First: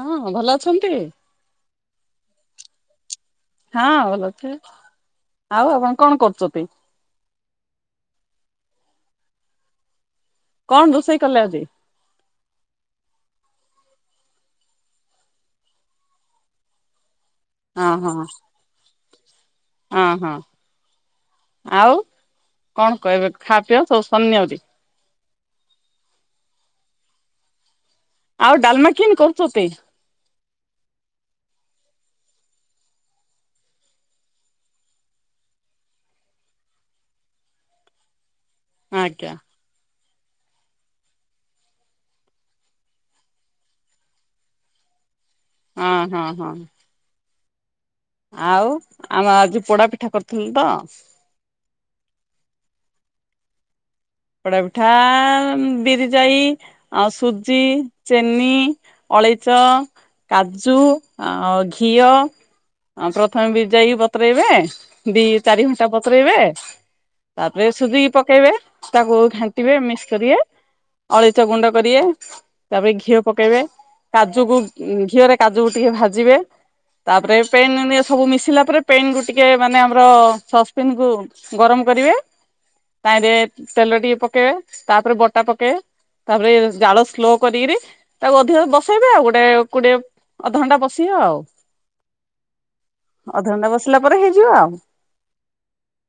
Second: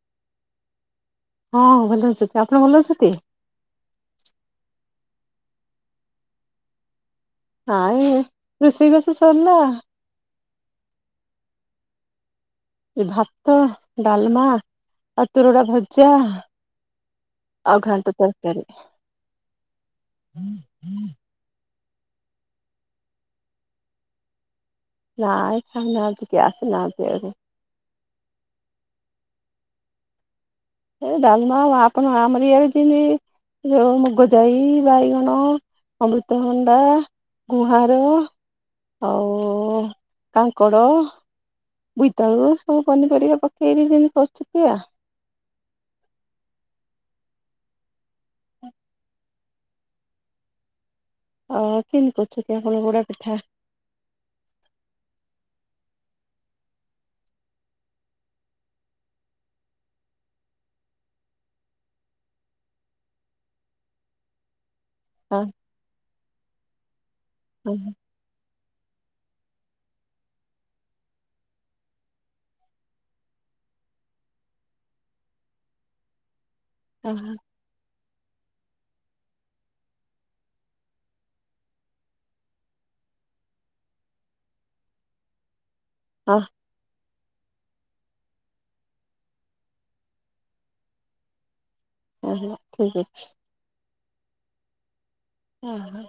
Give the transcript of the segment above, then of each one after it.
ହଁ ଭଲ ଅଛନ୍ତି? ହଁ ଭଲ ଅଛି ଆପ ଭଲ ଅଛନ୍ତି? ହଁ ଭଲ ଅଛି ଆଉ ଆପଣ କଣ କରୁଚତି? ନାଇଁ ରୋଷେଇ ବାସ ସରିଲା? କଣ ରୋଷେଇ କଲ ଆଜି? ଭାତ ଡାଲମା ଆଉ ତୁରୁଡା ଭଜା ଆଉ ହଁ ହଁ ଘଣ୍ଟା ତରକାରି। ହଁ ହଁ ଆଉ କଣ କହିବେ ଖା ପିଅ ସବୁ ସରନି ଆଉରି। ନାଁ ଖାଇ ନାନ୍ତି କିଏ ଆସି ନାଆନ୍ତି ଆଉରି। ଆଉ ଡାଲମା କିନ୍ତି କରୁଚତି? ଏ ଡଲମା ଆପରେ ଆମରି ଇଆଚିନ୍ତି ଯିନ୍ତି। ଯଉ ମୁଗଜାଇ, ବାଇଗଣ, ଅମୃତଭଣ୍ଡା ଗୁହାଁର ଆଜ୍ଞା ଆଉ କାଙ୍କଡ଼। ବୁଇତାଳୁ ସବୁ ପନିପରିବା ପକେଇକି ଯେମିତି କରୁଚତି ଆ ଅ ହଁ ହଁ। ଆଉ ଆମ ଆଜି ପୋଡା ପିଠା କରିୁଥିଲୁ ତ। ଅ କିନ୍ତି କରୁଚତି ଆପଣ ବୋଡ ପିଠା। ପୋଡା ପିଠା ଆଁ ବିରି ଯାଇ ଆଉ ସୁଜି ଚେନି ଅଳେଇଚ କାଜୁ ଆଉ ଘିଅ ଆ ପ୍ରଥମେ ବିରି ଯାଇକି ବତରେଇବେ। ଦି ହଁ ଚାରି ଘଣ୍ଟା ବତରେଇବେ ତାପରେ ହଁ ସୁଜିକି ପକେଇବେ। ତାକୁ ଘାଟିବେ ମିକ୍ସ କରିଏ ଅଳିଚ ଗୁଣ୍ଡ କରିଏ। ତାପରେ ଘିଅ ପକେଇବେ କାଜୁକୁ ଉ ଘିଅରେ କାଜୁକୁ ଟିକେ ଭାଜିବେ। ହଁ ତାପରେ ପେନ୍ ସବୁ ମିଶିଲା ପରେ ପେନ୍ କୁ ଟିକେ ମାନେ ଆମର ସସ୍ପେନ୍ କୁ ଗରମ କରିବେ ତାଇଁରେ ତେଲ ଟିକେ ପକେଏ ତାପରେ ବଟା ପକେଏ ହଁ ତାପରେ ଜାଳ ସ୍ଲୋ କରିକିରି ତାକୁ ଅଧିକ ବସେଇବେ ଆଉ ଗୋଟେ କୋଡିଏ ଅଧ ଘଣ୍ଟା ବସିଅ ଆଉ। ଓହୋ ଠିକ ଅଛି। ଅଧଘଣ୍ଟା ବସିଲା ପରେ ହେଇଯିବ ଆଉ। ଓ ହୋ।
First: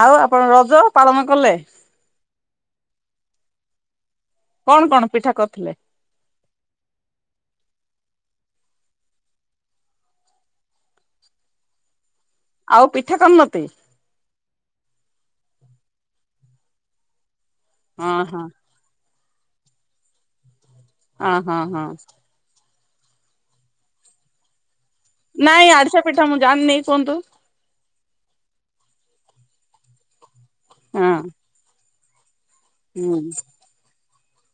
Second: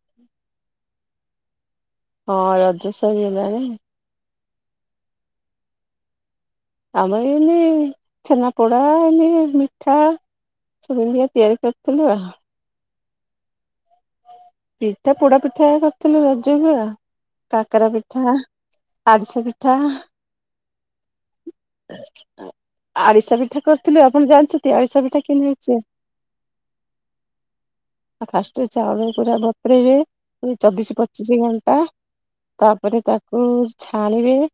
ଆଉ ଆପଣ ରଜ ପାଳନ କଲେ? ହଁ ରଜ ସଇ ଗଲାଣି। କଣ କଣ ପିଠା କରଥିଲେ? ଆମ ଏଇନି ଛେନାପୋଡ଼ା ଏନି ମିଠା। ଇନ୍ତିଆ ତିଆରି କରିଥିଲୁ ଆଉ। ଆଉ ପିଠା କନତି? ଏତ ପପୋଡା ପିଠା କରିଥିଲି ରଜକୁ ଆଉ କାକରା ହଁ ହଁ ପିଠା। ଆଡିସା ପିଠା। ଅ ହଁ ହଁ। ଆ ଆରିଶା ପିଠା କରିଥିଲୁ ଆପଣ ଜାଣିଛନ୍ତି ଆରିଶା ପିଠା। କେମିତି ନାଇଁ ହଉଛି ଆଡ଼ିସା ପିଠା ମୁଁ ଜାଣିନି କୁଅନ୍ତୁ। ଆ ଫାଷ୍ଟେ ଚାଉଳ ପୁରା ବତରେଇବେ ଚବିସି ହଁ ପଚିଶି ଘଣ୍ଟା। ତାପରେ ହୁଁ ତାକୁ ଛାଣିବେ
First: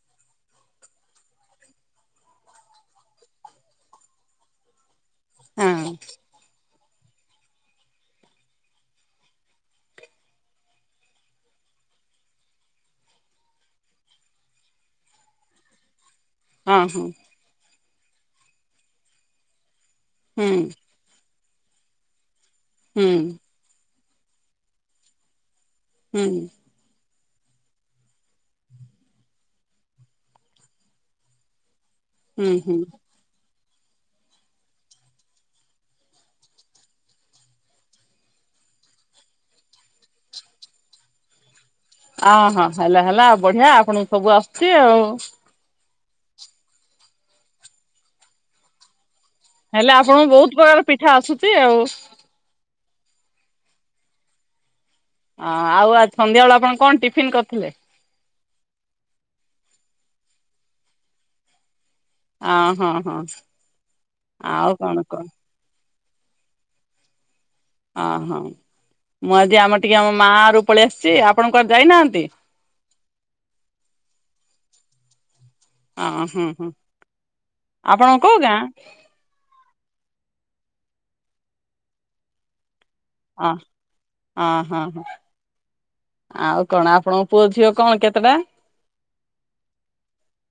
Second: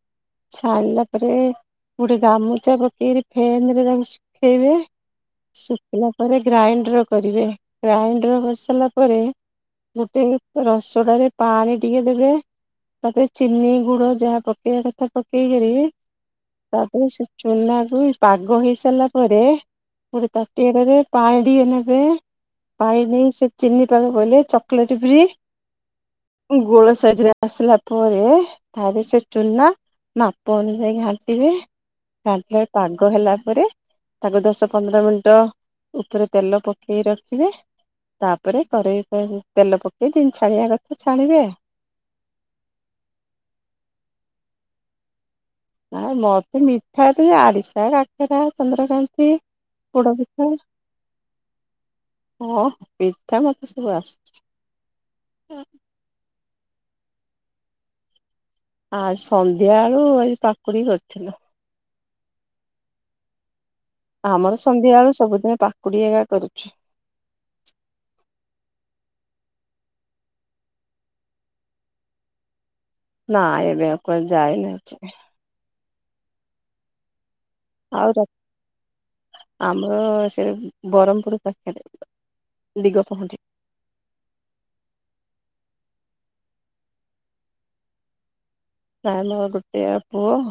ଛନିଲା ପରେ ଗୋଟେ ଗାମୁଚା ପକେଇି ଫେନ ରେ ତାକୁ ଶୁଖେଇବେ ହଁ ଶୁଖିଲା ପରେ ଗ୍ରାଇଣ୍ଡର କରିବେ ଗ୍ରାଇଣ୍ଡର କରିସାରିଲା ପରେ ଗୋଟେ ରସଡରେ ପାଣି ଟିକେ ଦେଲେ ତାପରେ ଚିନି ଗୁଡ ଯାହା ପକେଇବା କଥା ପକେଇକରି ହଁ ତାପରେ ସେ ଚୁନା କୁ ପାଗ ହେଇ ସାରିଲା ପରେ ଗୋଟେ ହଁ ହୁଁ ତାତିଆ ଆଡରେ ପଣ୍ଡିଏ ନେବେ ହୁଁ ପାଇନେଇ ସେ ଚିହ୍ନି ପାଗ କଲେ ସେ ଚକଲେଟି ଭି ରଡ଼ି ନେଇ ସେ ଚିନି ପାକ ପହିଲେ ଚକୋଲେଟ୍ ବିି ହୁଁ। ଗୋଳ ସାଜରେ ଆସିଲା ପରେ ତାର ସେ ଚୁନା ମାପ ଅନୁଯାୟୀ ଘାଣ୍ଟିବେ ହୁଁ ଘାଣ୍ଟିଲେ ହୁଁ ପାଗ ହେଲା ପରେ ତାକୁ ଦଶ ପନ୍ଦର ମିନିଟ ଉପରେ ତେଲ ପକେଇ ରଖିବେ। ତାପରେ କରେଇ ତେଲ ପକେଇ ଦିନି ଛାଣିବା କଥା ଛାଣିବେ ଆଉ। ଅହଁ ହେଲା ହେଲା ଆଉ ବଢିଆ ଆପଣଙ୍କୁ ସବୁ ଆସୁଛି ଆଉ। ନା ମତେ ମିଠା ତ ଆଡିଶା, କାକରା, ଚନ୍ଦ୍ରକାନ୍ତି। ହେଲେ ପୋଡ ଆପଣଙ୍କୁ ପିଠା ବହୁତ ପ୍ରକାର ପିଠା ଆସୁଛି ଆଉ। ହଁ ପିଠା ମତେ ସବୁ ଆସୁଛି। ଅଁ ଆଉ ଆଜ ସନ୍ଧ୍ୟାବେଳେ ଆପଣ କଣ ଟିଫିନ୍ କରିଥିଲେ? ଆ ସନ୍ଧ୍ୟା ବେଳୁ ଏ ପାକୁଡି କରିଥିଲୁ। ଆଁ ହୋ ହଁ। ଆମର ଆଉ ସନ୍ଧ୍ୟା କଣ ବେଳୁ କଣ ସବୁଦିନ ପାକୁଡି ଏଗା କରୁଛି। ଅହୋ ମୁଁ ଆଜି ଆମର ଟିକେ ଆମ ମା ର ପଳେଇ ଆସିଛି ଆପଣଙ୍କଣ ଯାଇନାହାନ୍ତି? ନା ଏବେ ଆଉ କୁଆଡେ ଯାଇନି ଅଛି। ଅ ହୁଁ ହୁଁ ଆଉ ଆପଣଙ୍କ କଉ ଗାଁ? ଆମର ସେ ବ୍ରରହ୍ମପୁର ପାଖରେ ଦିଗ ପହଣ୍ଡି। ହଁ ଆଁ ହଁ ହଁ। ଆଉ କଣ ଆପଣଙ୍କ ପୁଅ ଝିଅ କଣ କେତେଟା? ପ୍ରାଇମର ଗୋଟେ ପୁଅ୍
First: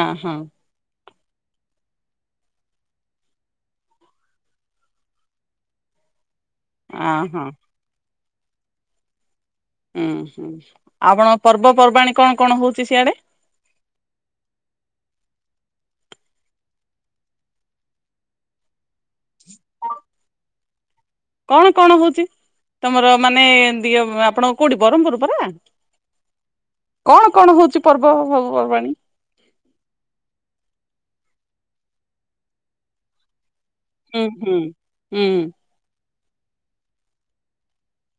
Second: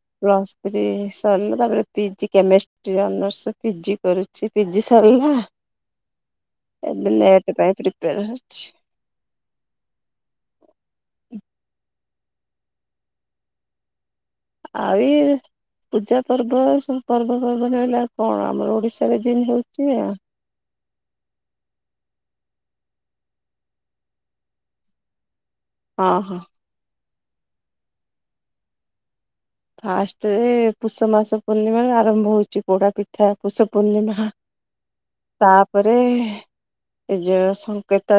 ଅ ହଁ ପ୍ଲସ ପ ସରିଲା ତାପରେ ପିଜି କେମିଷ୍ଟି ର୍ ପିଜି କରୁଛି ପିଜି ସରିଗଲା। ହ [inaudible] ଏବେ ଲେଟ ପାଇଁ ପ୍ରିପେୟର ହୋଇଛି। ଉୁଁ ହୁଁ ଆଉପଣ ପର୍ବପର୍ବାଣି କଣ କଣ ହଉଛି ସିଆଡେ? ଆଉ ଏ ପୂଜା ପର୍ବ ସବୁ ପର୍ବ ପର୍ବଣୀ ହେଲା କଣ ଆମର ଓଡିଶା ଜିନ ହେଉଛି ଆଉ? [inaudible] କଣ କଣ ହଉଛି ତମର ମାନେ ଦି ଆପଣଙ୍କ କୋଉଠି ବ୍ରରହ୍ମପୁର ପରା? ହଁ ହଁ। କଣ କଣ ହଉଛି ପର୍ବ ସବୁ ପର୍ବାଣୀ? ଫାଷ୍ଟରେ ପୁଷ ମାସ ପୂର୍ଣ୍ଣିମା ଆରମ୍ଭ ହଉଛି ପୋଡା ପି ଠା ପୁଷ ହୁଁ ପୂର୍ଣ୍ଣିମା। ହୁଁ ହୁଁ ତାପରେ ଏ ଯେ ସଙ୍କେତ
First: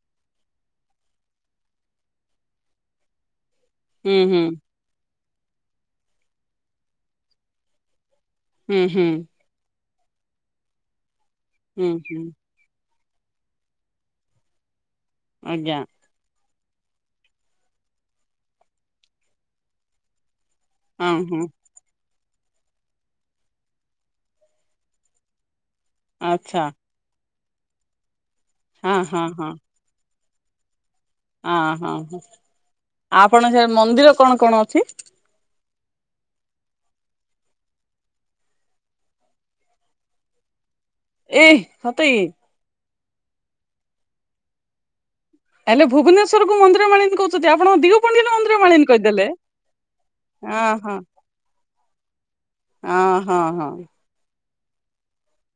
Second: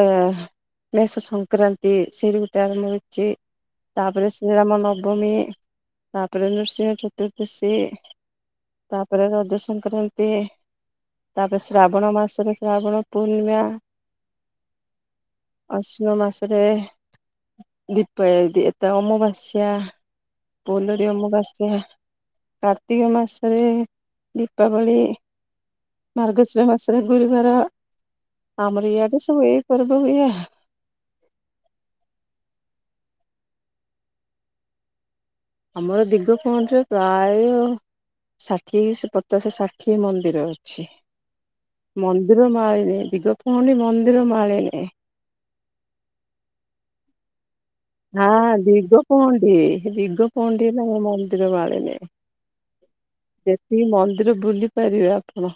ମେଷ ସଂକ୍ରାନ୍ତି ସେଇଠୁ ଗୋଟେ ଆରମ୍ଭ ହେଇଛି, ହୁଁ ତାପରେ ହୁଁ ଶ୍ରୀରାମ ନବମୀ। ତାପରେ ନୃସିଂହ ଚତୁର୍ଦ୍ଦଶୀ, ହୁଁ ହୁଁ ତାପରେ ରଜ ସଂକ୍ରାନ୍ତି। ତାପରେ ହୁଁ ଶ୍ରାବଣ ହୁଁ ମାସରେ ଶ୍ରାବଣ ପୂର୍ଣ୍ଣିମା। ଆଜ୍ଞା ଅଶ୍ୱିନ ମାସରେ ଦୀପ ଏ କି ଏତେ ଅମାବାସ୍ୟା। ବୋଲରି ହଁ ହଁ ଅମାବାସ୍ୟା। କାର୍ତ୍ତିକ ମାସରେ ଦୀପାବଳି, ଆଚ୍ଛା ମାର୍ଗଶିର ମାସ ତାରେ ଗୁରୁବାର ଆମର ହଁ ଇଆଡେ ହଁ ସବୁ ଏଇ ପର୍ବ ହୁଏ ଆଉ। ଅ ହଁ ହଁ ଆ ଆପଣ ସେ ମନ୍ଦିର କଣ କଣ ଅଛି? ଆମର ଦିଗ ପହଣ୍ଡିରେ ପ୍ରାୟ ଷାଠିଏଶ ପଚାଶ ଷାଠିଏ ମନ୍ଦିର ଅଛି। ଏ ସତେ କି ମନ୍ଦିର ମାଳିନି ଦିଗ ପହଣ୍ଡି ମନ୍ଦିର ମାଳିନି। ହେଲେ ଭୁବନେଶ୍ୱର କୁ ମନ୍ଦିରମାଳିନି କହୁଛନ୍ତି। ଆପଣ ଦିଗ ହଁ ଦିଗ ପହଣ୍ଡି ଦିଗ ହଁ ପହଣ୍ଡି ହେଲା ହଁ ମନ୍ଦିର ମାଳିନୀ। ହଁ ହଁ ହଁ ଯେତିକି ମନ୍ଦିର ବୁଲି ପାରିବେ ଆପଣ।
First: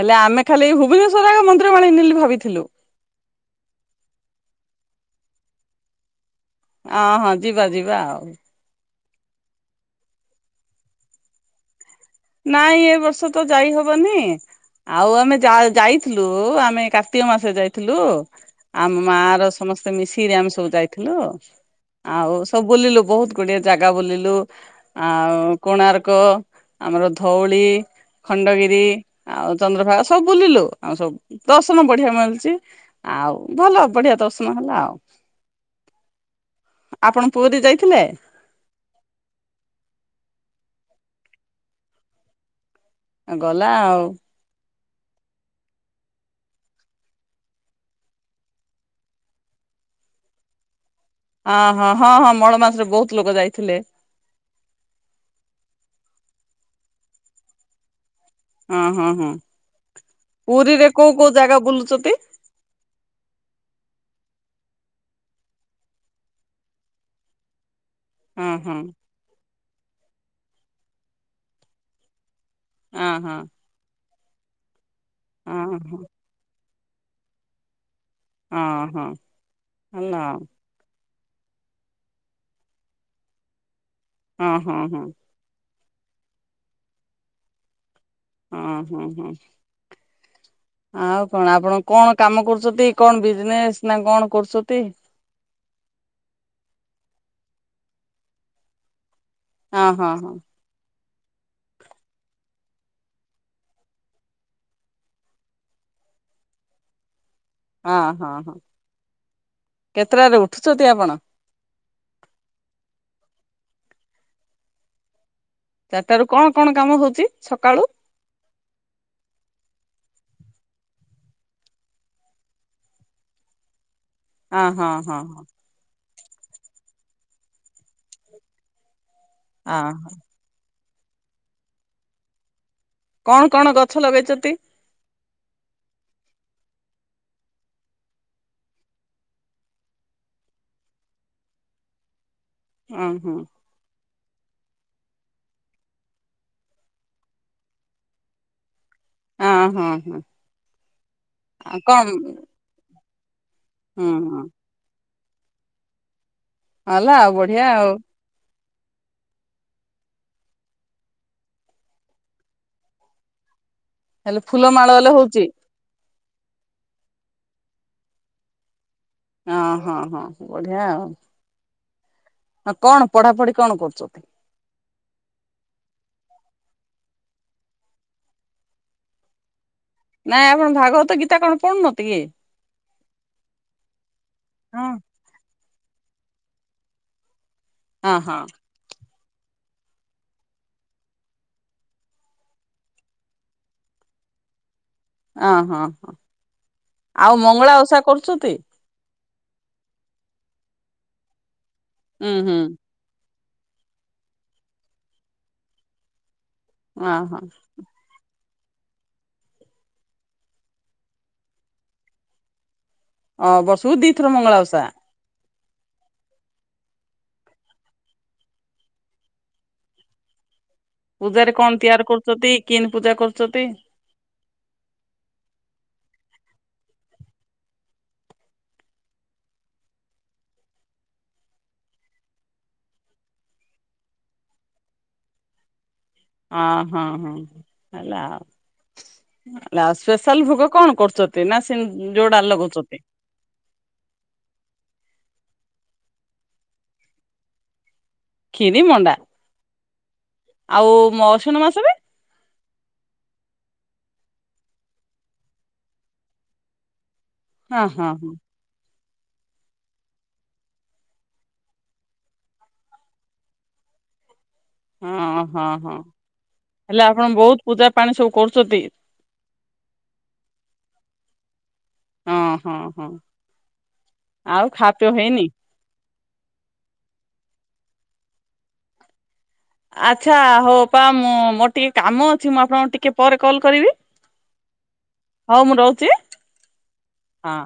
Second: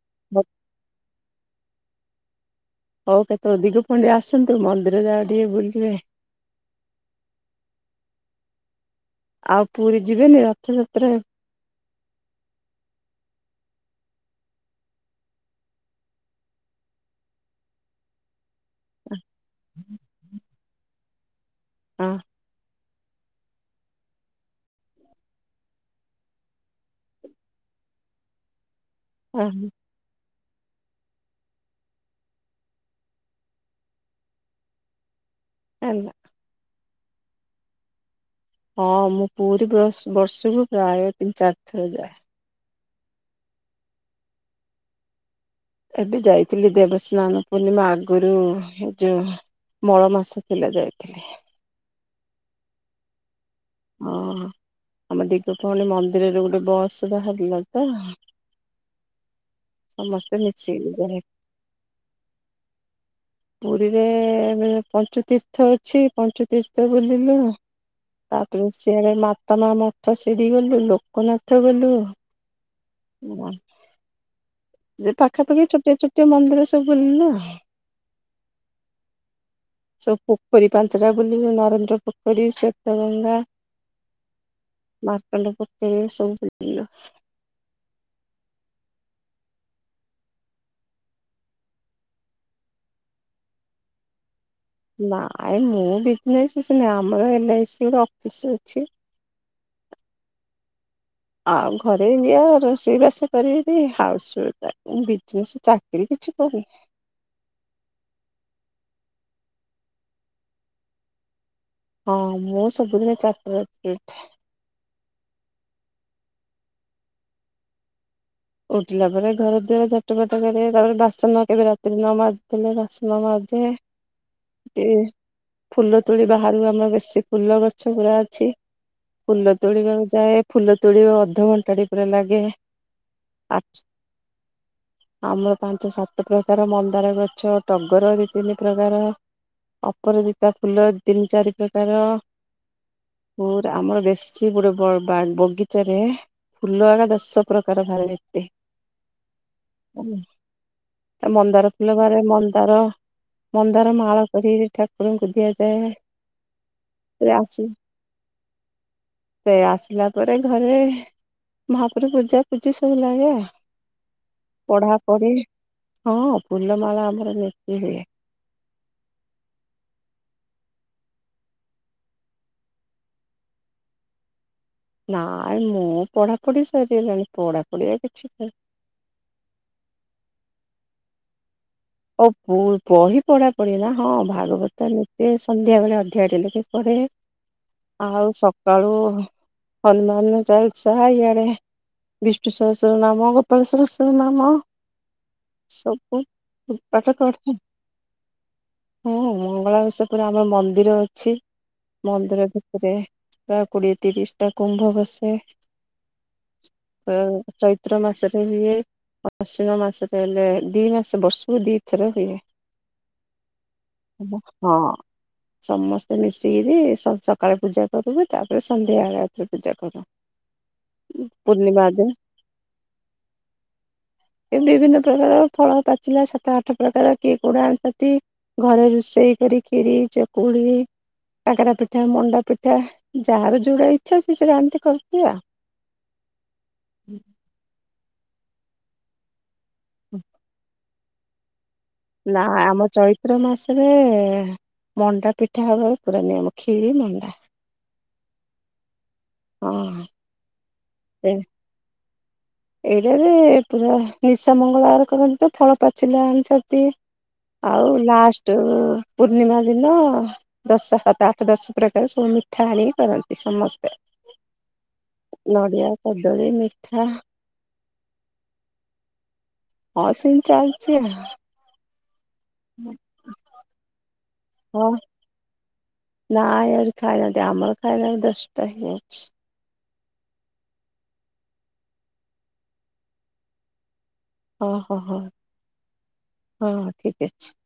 ହେଲେ ଆମେ ଖାଲି ଭୁବନେଶ୍ୱର ଆ ମନ୍ଦିରମାଳିନି ହେଲେ ବୋଲି ଭାବିଥିଲୁ। ହଉ କେତେବେଳେ ଦିଗ ପଡିଆ ଆସନ୍ତୁ ମନ୍ଦିର ଯାଗା ଟିକେ ବୁଲିବେ। ଅଁ ହଁ ଯିବା ଯିବା ଆଉ। ଆଉ ପୁରୀ ଯିବେନି ରଥଯାତ୍ରାରେ। ନାଇଁ ଏ ବର୍ଷ ତ ଯାଇ ହବନି। ଆଉ ଆମେ ଯାଇଥିଲୁ ଆମେ କାର୍ତ୍ତିକ ମାସ ଯାଇଥିଲୁ। ଆମ ମା ର ସମସ୍ତେ ମିଶିକି ଆମେ ସବୁ ଯାଇଥିଲୁ ଆଉ। ସବୁ ବୁଲିଲୁ ବହୁତ ଗୁଡିଏ ଜାଗା ବୁଲିଲୁ ଆଉ କୋଣାର୍କ। ଆମର ଧଉଳି ଖଣ୍ଡଗିରି ହଁ ଆଉ ଚନ୍ଦ୍ରଭାଗା। ସବୁ ବୁଲିଲୁ ଆଉ ସବୁ ଦର୍ଶନ ବଢିଆ ମିଳୁଛି। ଆଉ ଭଲ ବଢିଆ ଦର୍ଶନ ହେଲା ଆଉ। ଆ। ଆପଣ ପୁରୀ ଯାଇଥିଲେ। ହଁ ମୁଁ ପୁରୀ ବର୍ଷକୁ ପ୍ରାୟ ତିନି ଚାରି ଥର ଯାଏ। ଗଲା ଆଉ। ଏବେ ଯାଇଥିଲି ଦେବସ୍ନାନ ପୂର୍ଣ୍ଣିମା ଆଗରୁ ଏ ଯୋଉ। ମଳ ମାସ ଥିଲା ଯାଇଥିଲି। ଅ ହଁ ହଁ ହଁ ମଳ ମାସରେ ବହୁତ ଲୋକ ଯାଇଥିଲେ। ହଁ ଆମ ଦିଗପହଳି ମନ୍ଦିରରେ ଗୋଟେ ବସ୍ ବାହାରିଲା ତ। ହଁ ହଁ ହଁ ସମସ୍ତେ ପୁରୀରେ ମିଶିକି କୋଉ ଯାଏ କୋଉ ଜାଗା ବୁଲୁଚଟି। ପୁରୀରେ ପଞ୍ଚୁତୀର୍ଥ ଅଛି ପଞ୍ଚୁତୀର୍ଥ ବୁଲିଲୁ। ହଁ ତାପରେ ହଁ ସିଆଡେ ମାତା ମା ମଠ ସେଠି ଗଲୁ ଲୋକନାଥ ଗଲୁ। ହଁ ହଁ ହୁଁ। ଯେ ପାଖାପାଖି ହଁ ଛୋଟିଆ ହଁ ଛୋଟିଆ ମନ୍ଦିର ସବୁ ବୁଲିଲ ଆଉ। ହଁ ହଁ ହନା। ପାଞ୍ଚରା ବୋଲିଲୁ ନରେନ୍ଦ୍ର ପୋଖରୀ ଶେତ ଗଙ୍ଗା। ହଁ ହଁ ହଁ। ଅଣ୍ଡପତ ସବୁ ବୁଲିଲୁ ହଁ ହଁ ହଁ। ଆଉ କଣ ଆପଣ କଣ କାମ କରୁଛନ୍ତି କଣ ବିଜନେସ ନା କଣ କରୁଛନ୍ତି। ନାଇ ମୁଁ ବିଜନେସ୍ ଆମର ଏଲ ଆଇ ସି ର ଅଫିସର ଅଛି। ହ ହଁ ହଁ। ଆଉ ଘରେ ବିଆ ରୋଷେଇବାସ କରିନୀ ହାଉସ୍ୱ ବିଜନେସ୍ ଚାକିରି କିଛି କରୁନି। ହଁ ହଁ ହଁ କେତେଟାରେ ଉଠୁଛନ୍ତି ଆପଣ। ହଁ ମୁଁ ସବୁଦିନ ଚାରିଟା ରାତିରୁ ଉଠେ। ଚାଟାରୁ କଣ କଣ କାମ ହଉଛି ସକାଳୁ। ଉଠିଲା ପରେ ଘର ଦ୍ୱଆରେ ଝଟ ବାଟ କର ତାପରେ ବାସନ କେବେ ରାତିରେ ନ ମାଜିଥିଲେ ବାସନ ମାଜେ। ହଁ ଏ ହଁ ହଁ ହ। ଫୁଲ ତୋଳି ବାହାରୁ ଆମର ବେଶୀ ଫୁଲ ଗଛ ପୁରା ଅଛି ଫୁଲ ତୋଳିବାକୁ ହଁ ଯାଏ। ଫୁଲ ତୋଳିବା ଅଧଘଣ୍ଟାଟି ପୁରା ଲାଗେ। କଣ ଆ କଣ ଗଛ ଲଗେଇଛନ୍ତି। ଆମର ପାଞ୍ଚ ସାତ ପ୍ରକାର ମନ୍ଦାର ଗଛ ଟଗର ଦି ତିନି ପ୍ରକାର। ଅପରାଜିତା ଫୁଲ ତିନି ଚାରି ପ୍ରକାର। ହଁ ହଁ। ପୁରା ଆମର ବେଶୀ ଗୋଟେ ବଗିଚାରେ ଫୁଲ ଏକା ଦଶ ପ୍ରକାର ଭାରେ। ହଁ ହଁ ହଁ ମନ୍ଦାର ଆଉ କଣ ଫୁଲ ଘରେ ମନ୍ଦାର ମନ୍ଦାର ହୁଁ ମାଳ ହୁଁ କରି ଠାକୁରଙ୍କୁ ଦିଆଯାଏ। ହେଲା ସେ ଆସି ବଢିଆ ଆଉ। ସେ ଆସିଲା ପରେ ଘରେ ମହାପ୍ରଭୁ ପୂଜା ପୂଜି। ସବୁ ଲାଗେ ହେଲେ ଫୁଲ ମାଳ ହେଲେ ପଢାପଢି। ହଉଛି ହଁ ଫୁଲମାଳ ଆମର ବିକ୍ରି ହୁଏ। ହଁ-ହଁ-ହଁ ବଢିଆ ଆଉ। ଆଉ କଣ ପଢାପଢି କଣ କରୁଚ? ନାଇଁ ମୋ ପଢାପଢି ସରିଗଲାଣି ପଢାପଢି ଆଉ କିଛି ନାହିଁ। ନାଇଁ ଆପଣ ଭାଗବତ ଗୀତା କଣ ପଢୁନ? ଓ ବହି ପଢାପଢି ନା ହଁ, ଭାଗବତ ହଁ ଏ ସନ୍ଧ୍ୟା ବେଳେ ଅଧିକା ଡେଲି ଟିକେ ପଢେ ହଁ ଆଉ ସ ହଁ କାଳୁ ହନୁମାନ ଚାଳିଶିଆ ଇଆଡେ ବିଷ୍ଣୁ ସହସ୍ର ନାମ, ଗୋପାଳ ସହସ୍ର ନାମ ଆ ହଁ-ହଁ। ଏଇ ପାଠ [unintelligible] ହଁ ମଙ୍ଗଳା ବି ସେପଟେ ଆମର ମନ୍ଦିର ଅଛି, ହୁଁ ମନ୍ଦିର ହୁଁ ଭିତେରେ ପ୍ରାୟ କୋଡିଏ ତିରିଶ ଟା କୁମ୍ଭ ବସେ, ହଁ ପ୍ର ହଁ ଚୈତ୍ର ମା ସ ରେ ହୁଏ, ଆଶ୍ୱିନ ମାସରେ ହେଲେ ଦି ମାସେ [unintelligible] କୁ ଦି ଥର ହୁଏ ଅ ବର୍ଷକୁ ଦିଥର ମଙ୍ଗଳା ଓଷା ହଁ। ସମସ୍ତେ ମିଶିକିରି ସ ସକାଳେ ପୂଜା କରୁ ବି, ତାପରେ ସନ୍ଧ୍ୟା ବେଳେ ଆଉ ଥରେ ପୂଜା କରୁ। ପୂଜାରେ କଣ ପୂର୍ଣ୍ଣିମା ତିଆର ଦିନ କରୁଚତି କିନ ପୂଜା କରୁଚତି? ଏ ବିଭିନ୍ନ ପ୍ରକାର ଫଳ ପାଚିଲା ସା ତ ଆଠ ପ୍ରକାର କିଏ କୋଉଟା ଆଣୁଚତି, ଘରେ ରୋଷେଇ କରିକିରୀ ଚକୁଳି କାକେରା ପିଠା ମଣ୍ଡା ପିଠା ଯାହାର ଯଉଟା ଇଚ୍ଛା ସେ ସେଟା ଆଣିତି [unintelligible] ଆଉ। ଅ ହଁ-ହଁ ହେଲା ଆଉ, ଆଉ ସ୍ପେଶାଲ୍ ଭୋଗ କଣ କରୁଚ ନ୍ତି ନା ସେମ୍ ନା ଆମ ଚୈ ତ୍ର ମାସେରେ ମଣ୍ଡା ପିଠା ହବ ପୁରା ନିୟମ ଖିରୀ ମଣ୍ଡା। ଖିରି ମଣ୍ଡା। ହଁ। ଆଉ ମସୁନୁ ମାସରେ? ଏଇଟାରେ ପୁରା ନିଶା ମଙ୍ଗଳବାର କରନ୍ତି ତ ଫାଳ ପାଚିଲା [unintelligible] ହଁ ଆଉ ହଁ ହଁ ଲାଷ୍ଟ ପୂର୍ଣ୍ଣିମା ଦିନ ଦଶ ସାତ ଆଠ ଦଶ ପ୍ରକାର ସବୁ ମିଠା ଆଣିକି କରନ୍ତି ସମସ୍ତେ। ହଁ-ହଁ-ହଁ ନଡିଆ କଦଳୀ ମିଠା ହେଲେ ଆପଣ ବହୁତ୍ ପୂଜା ପାଣି ସବୁ କରୁଚତି। ହଁ ସେମ୍ତି ଚାଲଚି ଆଉ। ହଁ-ହଁ ଆଉ ଖା ପେଅ ହେଇନି? ନାଇଁ ଆଜି ଖାଇନାହାନ୍ତି ଆମର ଖାଇଲା ବେଳକୁ ଦଶଟା ହେଇଯାଉଛି। ଆଚ୍ଛା ହଉ ଅପା ମୁଁ ମୋର ଟିକେ କାମ ଅଛି ମୁଁ ଆପଣଙ୍କୁ ଟିକେ ପରେ କଲ୍ କରିବି। ଓହୋହୋ ହଉ ମୁଁ ରହୁଛି ହଁ ଠିକ୍ ଅଛି। ହଁ।